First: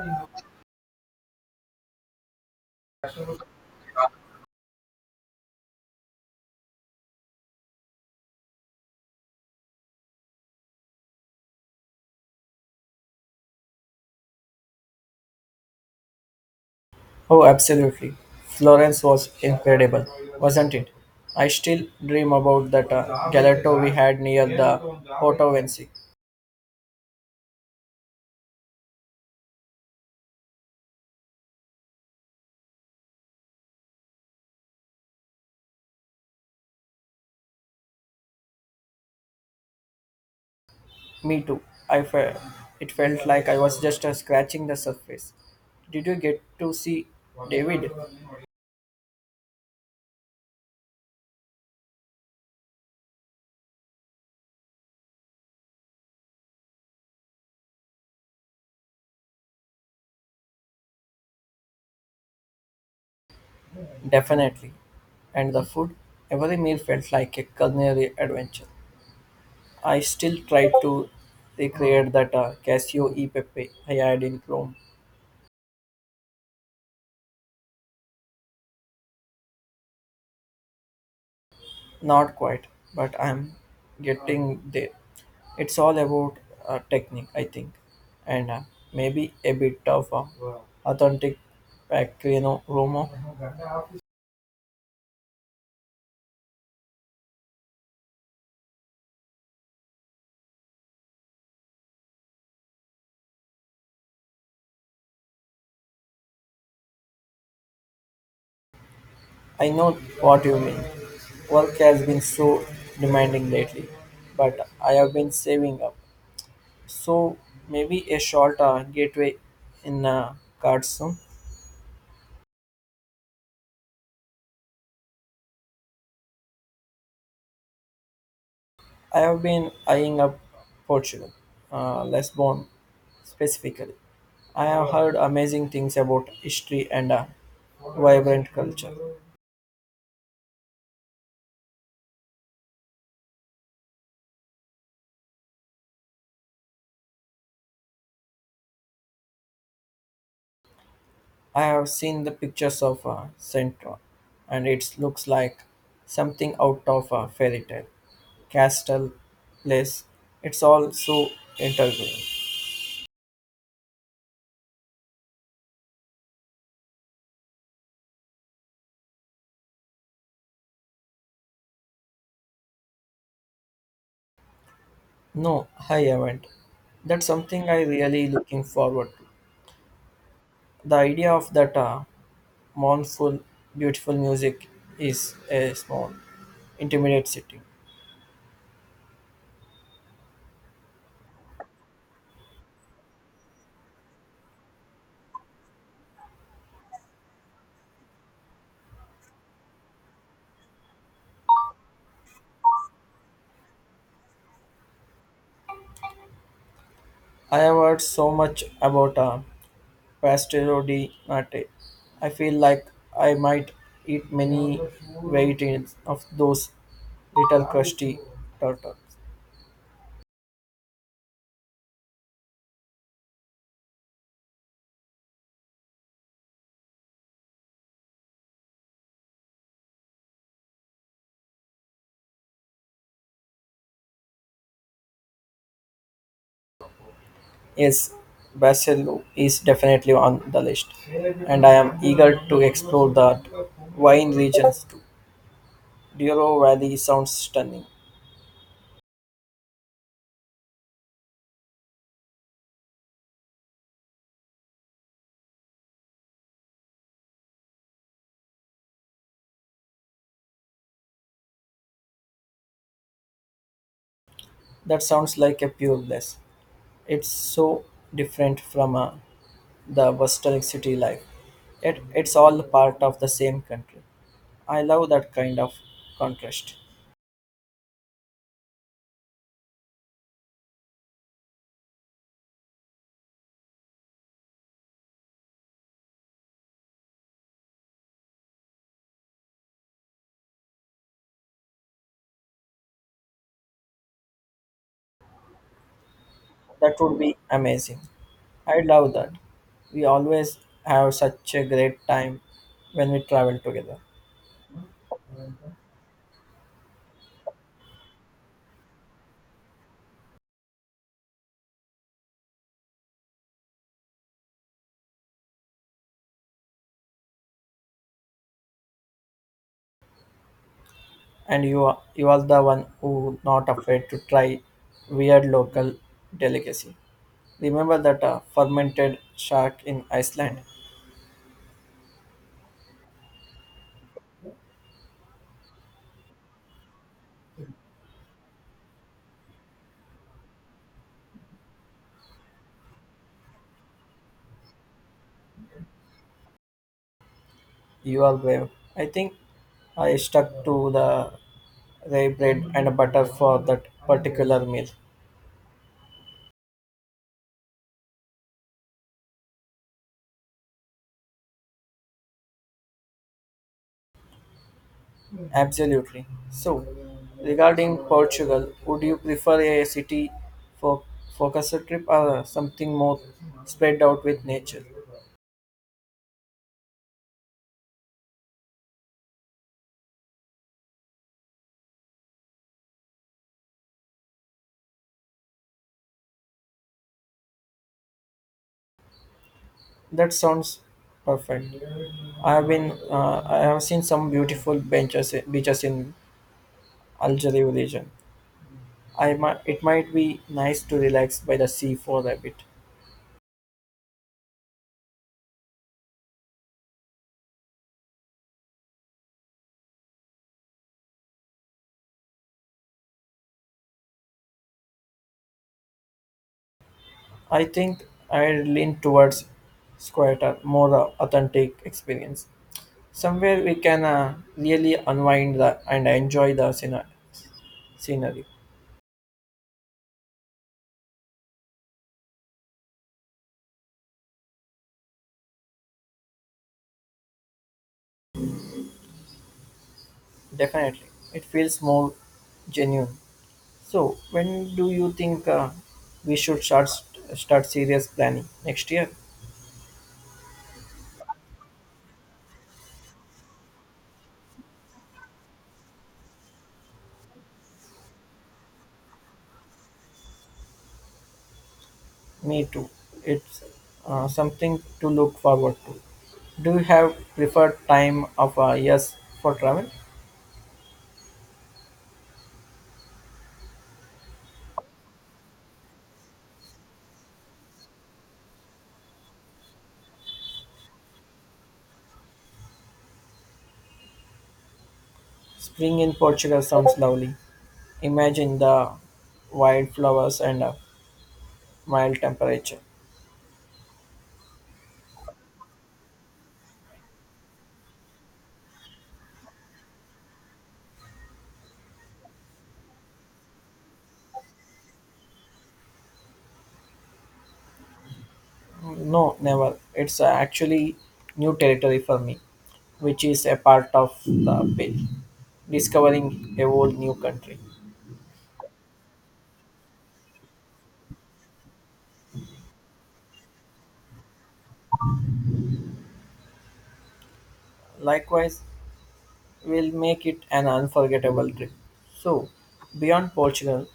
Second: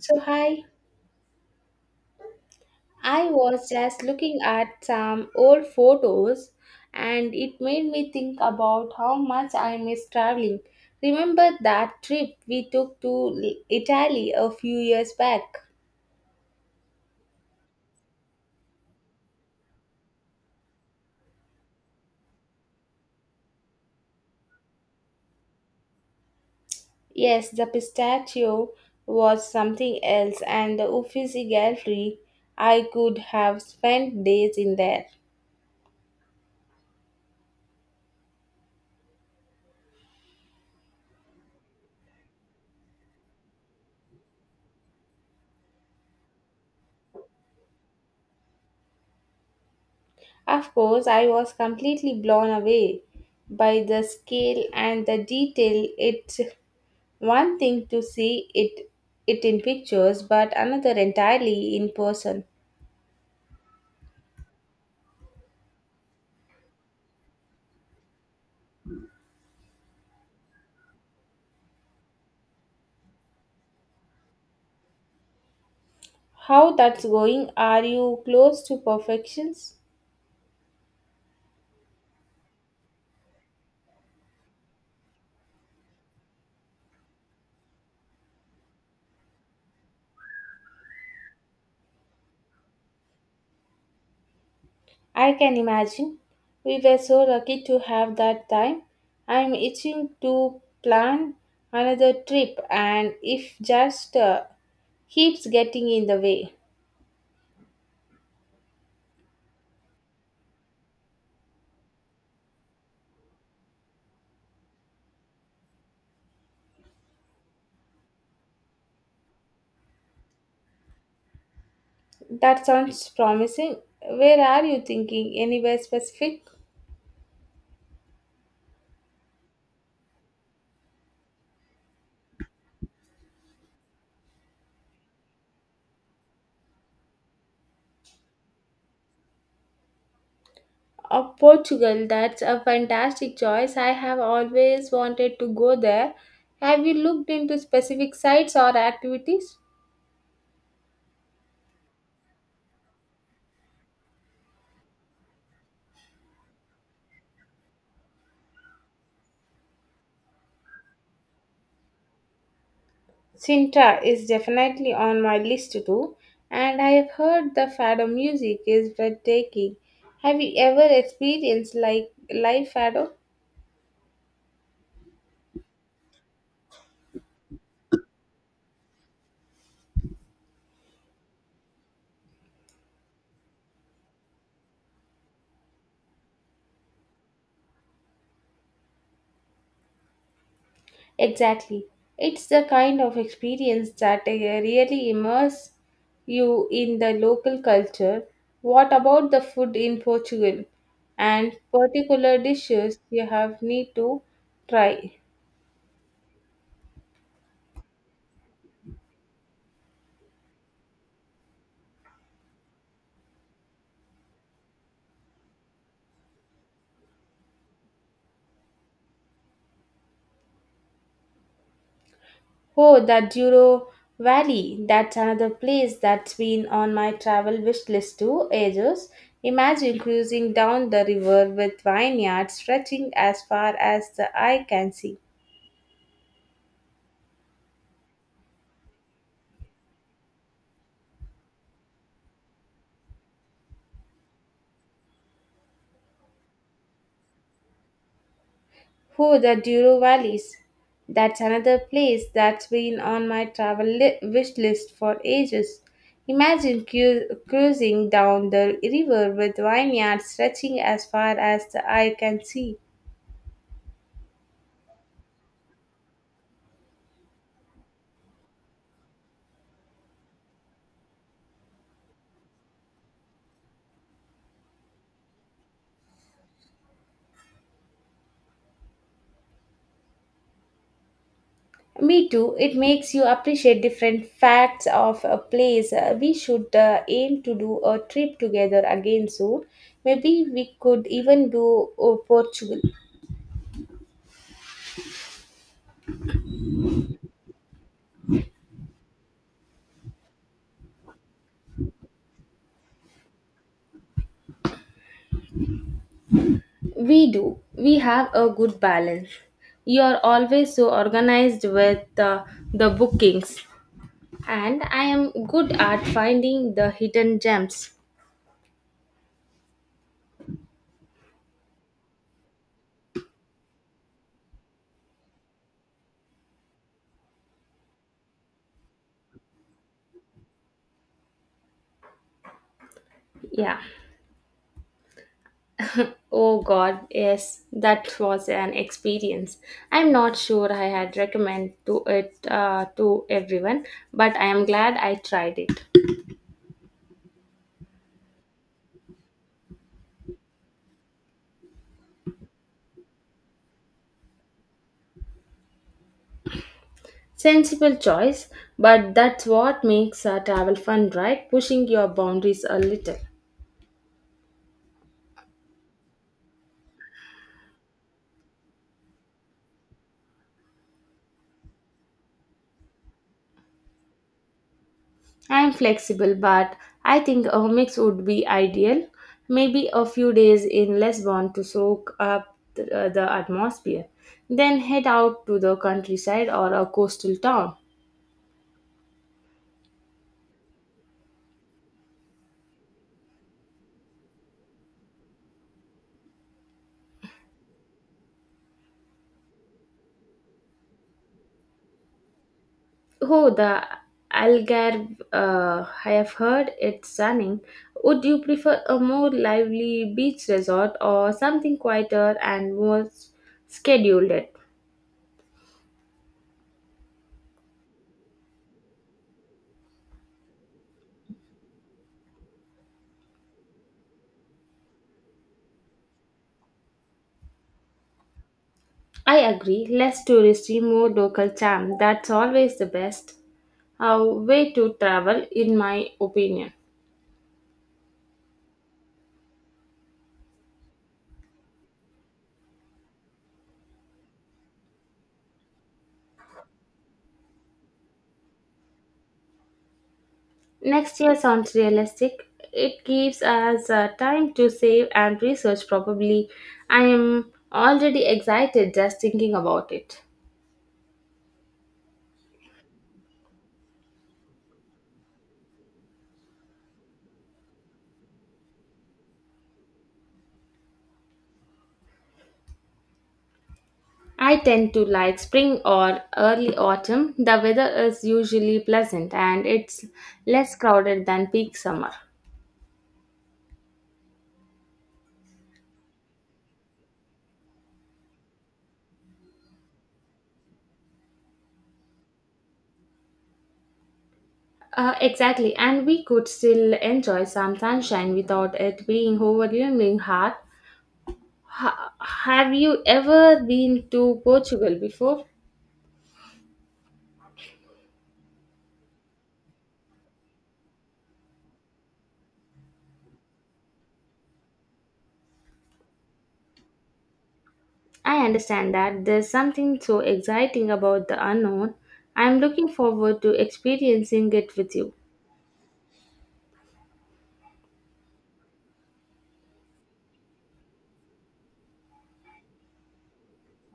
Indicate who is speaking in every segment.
Speaker 1: So, hi, I was just looking at some old photos and it made me think about how much I miss traveling. Remember that trip we took to Italy a few years back?
Speaker 2: Oh, absolutely. Florence was incredible, wasn't it? I still dream about that gelato we had near the Porto Vinci.
Speaker 1: Yes, the pistachio was something else, and the Uffizi Gallery, I could have spent days in there.
Speaker 2: Me too. I fe- it felt like I was just scratching the surface. Did you get to see David?
Speaker 1: Of course, I was completely blown away by the scale and the detail it. One thing to see it in pictures, but another entirely in person.
Speaker 2: Definitely. And the food? Every meal felt like a culinary adventure. I still try to recreate that Casio e Pepe I had in Rome.
Speaker 1: How that's going? Are you close to perfections?
Speaker 2: Not quite, but I'm getting there. It's all about technique, I think, and maybe a bit of authentic Pacquiao Romo.
Speaker 1: I can imagine. We were so lucky to have that time. I'm itching to plan another trip, and if just keeps getting in the way.
Speaker 2: I know what you mean. Work has been so demanding lately, but I have been saving up. So maybe a short gateway in cards soon.
Speaker 1: That sounds promising. Where are you thinking? Anywhere specific?
Speaker 2: I have been eyeing up Portugal, Lisbon specifically. I have heard amazing things about history and a vibrant culture.
Speaker 1: Oh, Portugal, that's a fantastic choice. I have always wanted to go there. Have you looked into specific sites or activities?
Speaker 2: I have seen the pictures of Central, and it looks like something out of a fairy tale. Castle, place, it's all so intriguing.
Speaker 1: Sintra is definitely on my list too, and I have heard the fado music is breathtaking. Have you ever experienced like live fado?
Speaker 2: No, I haven't. That's something I really looking forward to. The idea of that mournful, beautiful music is a small, intimate city.
Speaker 1: Exactly. It's the kind of experience that really immerse you in the local culture. What about the food in Portugal and particular dishes you have need to try?
Speaker 2: I have heard so much about a pastel di Marte. I feel like I might eat many varieties of those little crusty turtles.
Speaker 1: Oh, the Douro Valley. That's another place that's been on my travel wish list too ages. Imagine cruising down the river with vineyards stretching as far as the eye can see.
Speaker 2: Yes, Basil is definitely on the list, and I am eager to explore that wine regions too. Dioro Valley sounds stunning.
Speaker 1: Oh, the Duro Valleys. That's another place that's been on my travel wish list for ages. Imagine cruising down the river with vineyards stretching as far as the eye can see.
Speaker 2: That sounds like a pure bliss. It's so different from a the Western city life. Yet it's all part of the same country. I love that kind of contrast.
Speaker 1: Me too, it makes you appreciate different facts of a place. We should aim to do a trip together again soon. Maybe we could even do Portugal.
Speaker 2: That would be amazing. I love that. We always have such a great time when we travel together.
Speaker 1: We do. We have a good balance. You are always so organized with the bookings, and I am good at finding the hidden gems.
Speaker 2: And you are the one who not afraid to try weird local delicacy. Remember that fermented shark in Iceland.
Speaker 1: Yeah. Oh God, yes, that was an experience. I'm not sure I had recommend to it to everyone, but I am glad I tried it.
Speaker 2: You are brave. I think I stuck to the rye bread and butter for that particular meal.
Speaker 1: Sensible choice, but that's what makes travel fun, right? Pushing your boundaries a little.
Speaker 2: Absolutely. So, regarding Portugal, would you prefer a city for focus trip or something more spread out with nature?
Speaker 1: I am flexible, but I think a mix would be ideal. Maybe a few days in Lisbon to soak up the atmosphere, then head out to the countryside or a coastal town.
Speaker 2: That sounds perfect. I have seen some beautiful benches, beaches in Algeria region. I might, it might be nice to relax by the sea for a bit.
Speaker 1: Oh, the Algarve, I have heard it's stunning. Would you prefer a more lively beach resort or something quieter and more scheduled?
Speaker 2: I think I lean towards Squatter, more authentic experience. Somewhere we can really unwind the, and enjoy the scenery.
Speaker 1: I agree, less touristy, more local charm. That's always the best a way to travel, in my opinion.
Speaker 2: Definitely. It feels more genuine. So, when do you think we should start serious planning next year?
Speaker 1: Next year sounds realistic. It gives us time to save and research, probably. I am already excited just thinking about it.
Speaker 2: Me too. It's something to look forward to. Do you have preferred time of years for travel?
Speaker 1: I tend to like spring or early autumn. The weather is usually pleasant and it's less crowded than peak summer.
Speaker 2: Spring in Portugal sounds lovely. Imagine the wildflowers and a mild temperature.
Speaker 1: Exactly, and we could still enjoy some sunshine without it being overwhelming hard. Have you ever been to Portugal before?
Speaker 2: No, never. It's actually new territory for me, which is a part of the appeal. Discovering a whole new country.
Speaker 1: I understand that there's something so exciting about the unknown. I'm looking forward to experiencing it with you.
Speaker 2: Likewise, will make it an unforgettable trip. So, beyond Portugal,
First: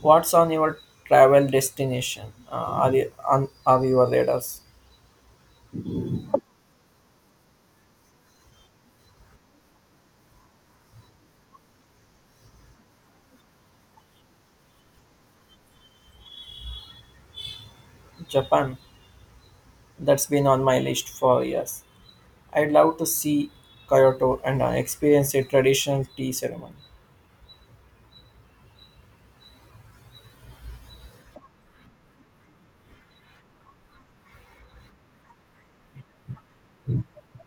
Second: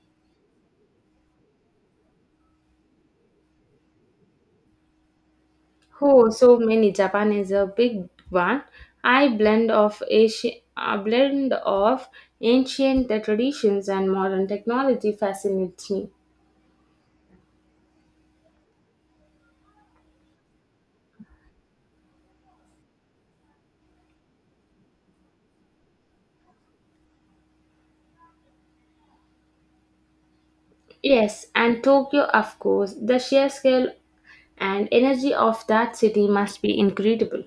Speaker 2: what's on your travel destination? Are your radars?
Speaker 1: Oh, so many. Japan is a big one. I blend of Asia, a blend of ancient traditions and modern technology fascinates me.
Speaker 2: Japan. That's been on my list for years. I'd love to see Kyoto and experience a traditional tea ceremony.
Speaker 1: Yes, and Tokyo, of course. The sheer scale and energy of that city must be incredible.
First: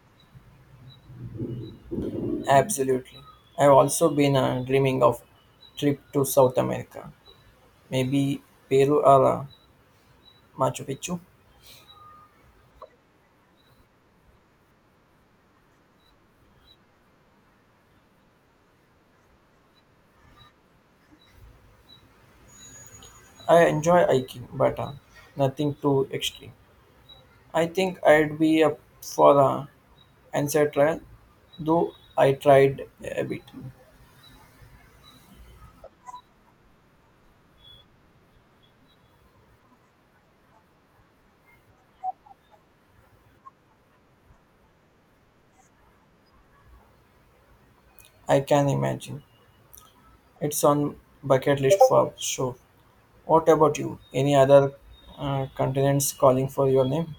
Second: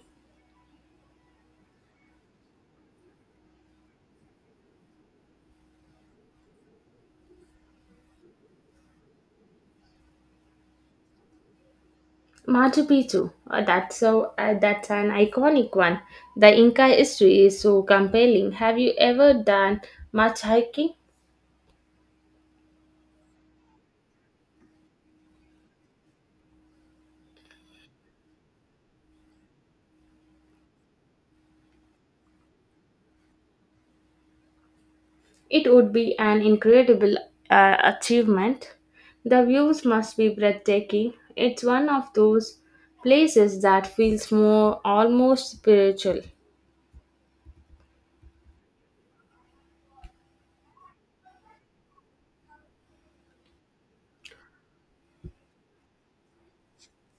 Speaker 2: Absolutely. I've also been dreaming of trip to South America, maybe Peru or Machu Picchu.
Speaker 1: Machu Picchu, that's an iconic one. The Inca history is so compelling. Have you ever done much hiking?
Speaker 2: I enjoy hiking, but nothing too extreme. I think I'd be up for a ancestral, though I tried a bit.
Speaker 1: It would be an incredible achievement. The views must be breathtaking. It's one of those places that feels more almost spiritual.
Speaker 2: I can imagine. It's on bucket list for sure. What about you? Any other continents calling for your name?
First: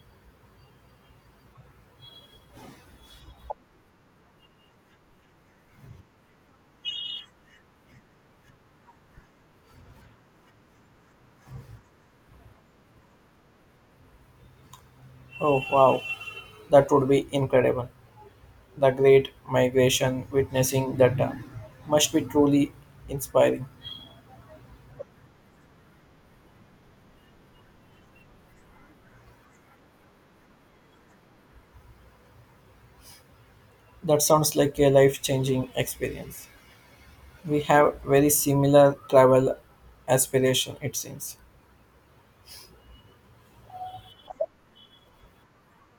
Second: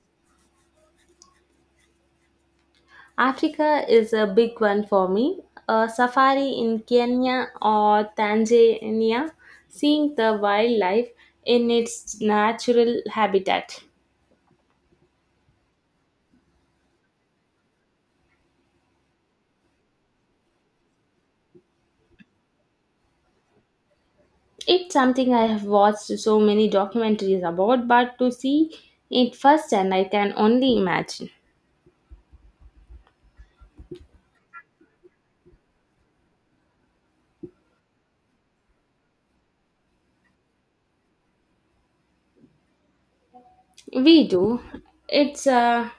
Speaker 1: Africa is a big one for me. A safari in Kenya or Tanzania, seeing the wildlife in its natural habitat.
Speaker 2: Oh wow, that would be incredible. The Great Migration, witnessing that must be truly inspiring.
Speaker 1: It's something I have watched so many documentaries about, but to see it firsthand, I can only imagine.
Speaker 2: That sounds like a life changing experience. We have very similar travel aspiration, it seems.
Speaker 1: We do. It's uh,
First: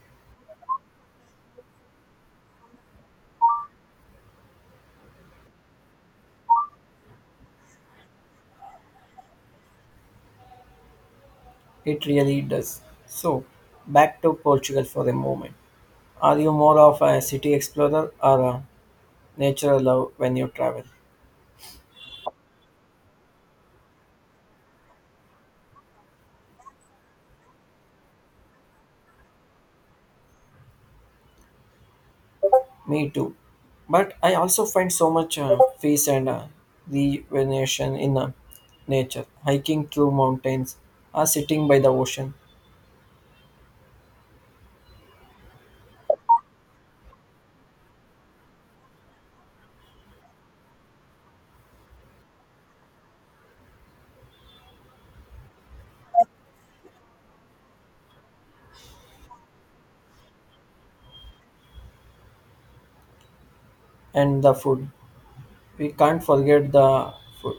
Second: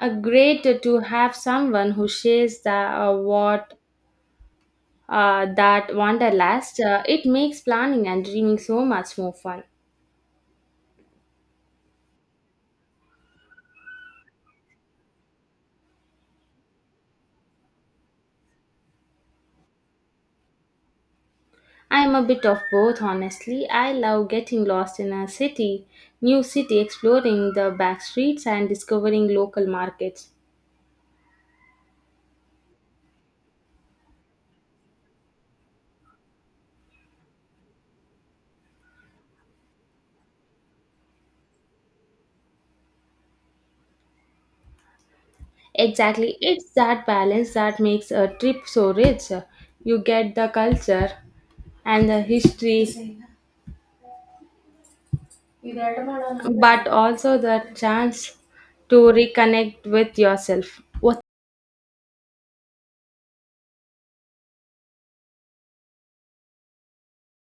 Speaker 1: a great to have someone who shares the what that wanderlust. It makes planning and dreaming so much more fun.
Speaker 2: It really does. So, back to Portugal for a moment. Are you more of a city explorer or a nature love when you travel?
Speaker 1: I'm a bit of both, honestly. I love getting lost in a city, new city, exploring the back streets and discovering local markets.
Speaker 2: Me too. But I also find so much peace and rejuvenation in nature, hiking through mountains, or sitting by the ocean,
Speaker 1: Exactly, it's that balance that makes a trip so rich. You get the culture and the history, but also the chance to reconnect with yourself. What
Speaker 2: and the food. We can't forget the food.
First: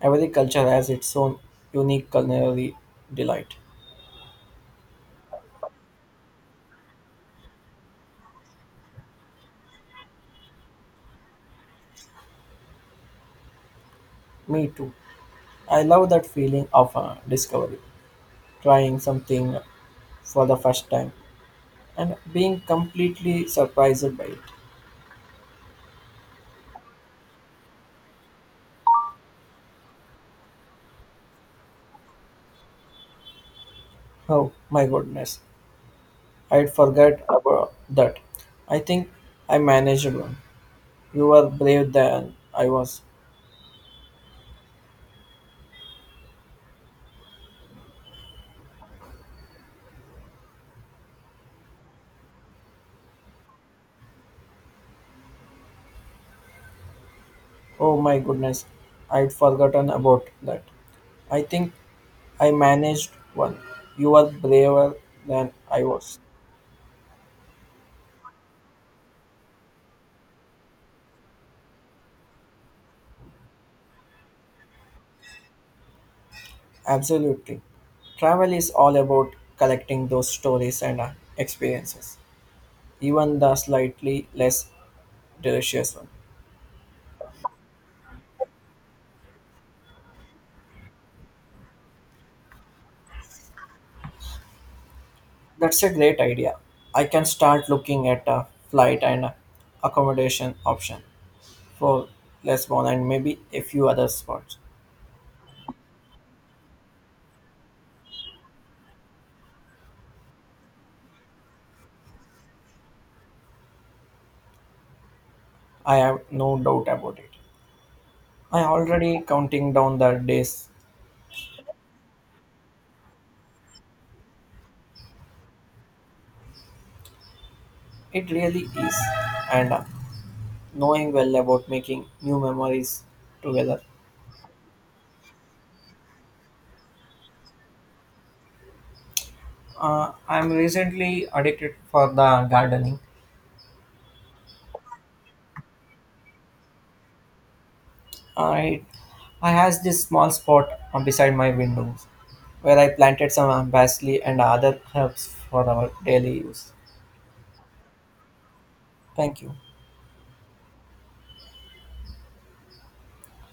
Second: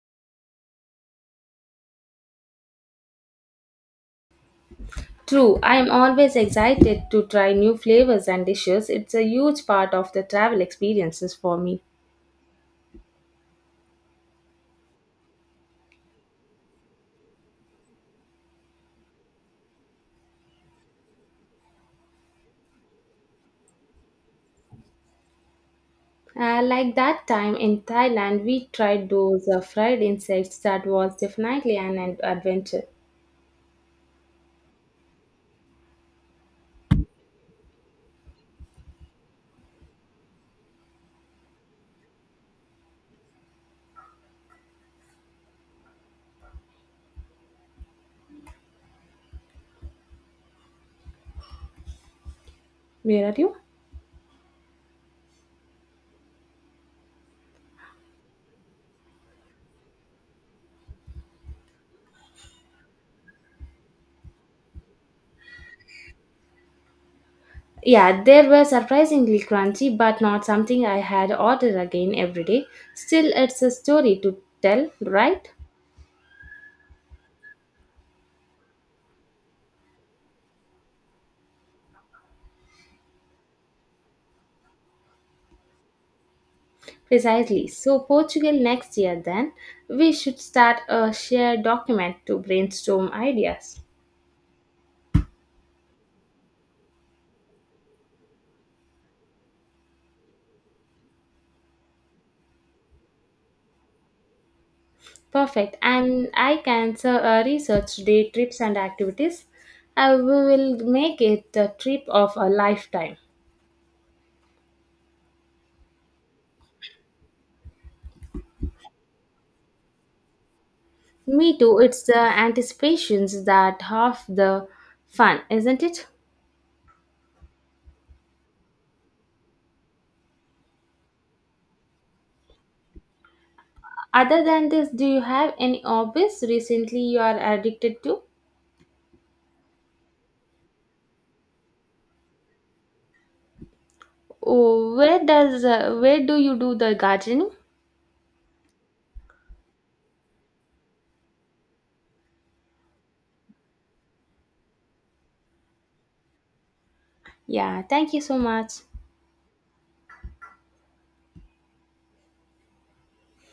Speaker 2: Every culture has its own unique culinary delight.
Speaker 1: true, I am always excited to try new flavors and dishes. It's a huge part of the travel experiences for me.
Speaker 2: Me too. I love that feeling of discovery, trying something for the first time, and being completely surprised by it.
Speaker 1: Like that time in Thailand, we tried those fried insects. That was definitely an adventure.
Speaker 2: Oh my goodness. I'd forget about that. I think I managed one. You were brave than I was.
Speaker 1: Where are you?
Speaker 2: Oh my goodness, I'd forgotten about that. I think I managed one. You were braver than I was.
Speaker 1: Yeah, they were surprisingly crunchy, but not something I had ordered again every day. Still, it's a story to tell, right?
Speaker 2: Absolutely. Travel is all about collecting those stories and experiences, even the slightly less delicious one.
Speaker 1: Precisely. So, Portugal next year, then, we should start a shared document to brainstorm ideas.
Speaker 2: That's a great idea. I can start looking at a flight and accommodation option. For Lisbon and maybe a few other spots.
Speaker 1: Perfect. And I can so, research day trips and activities. I will make it the trip of a lifetime.
Speaker 2: I have no doubt about it. I already counting down the days.
Speaker 1: Me too. It's the anticipations that half the fun, isn't it?
Speaker 2: It really is, and knowing well about making new memories together.
Speaker 1: Other than this, do you have any hobbies recently you are addicted to?
Speaker 2: I'm recently addicted for the gardening.
Speaker 1: Oh, where does where do you do the gardening?
Speaker 2: I I has this small spot beside my windows where I planted some basil and other herbs for our daily use.
Speaker 1: Yeah, thank you so much.
Speaker 2: Thank you.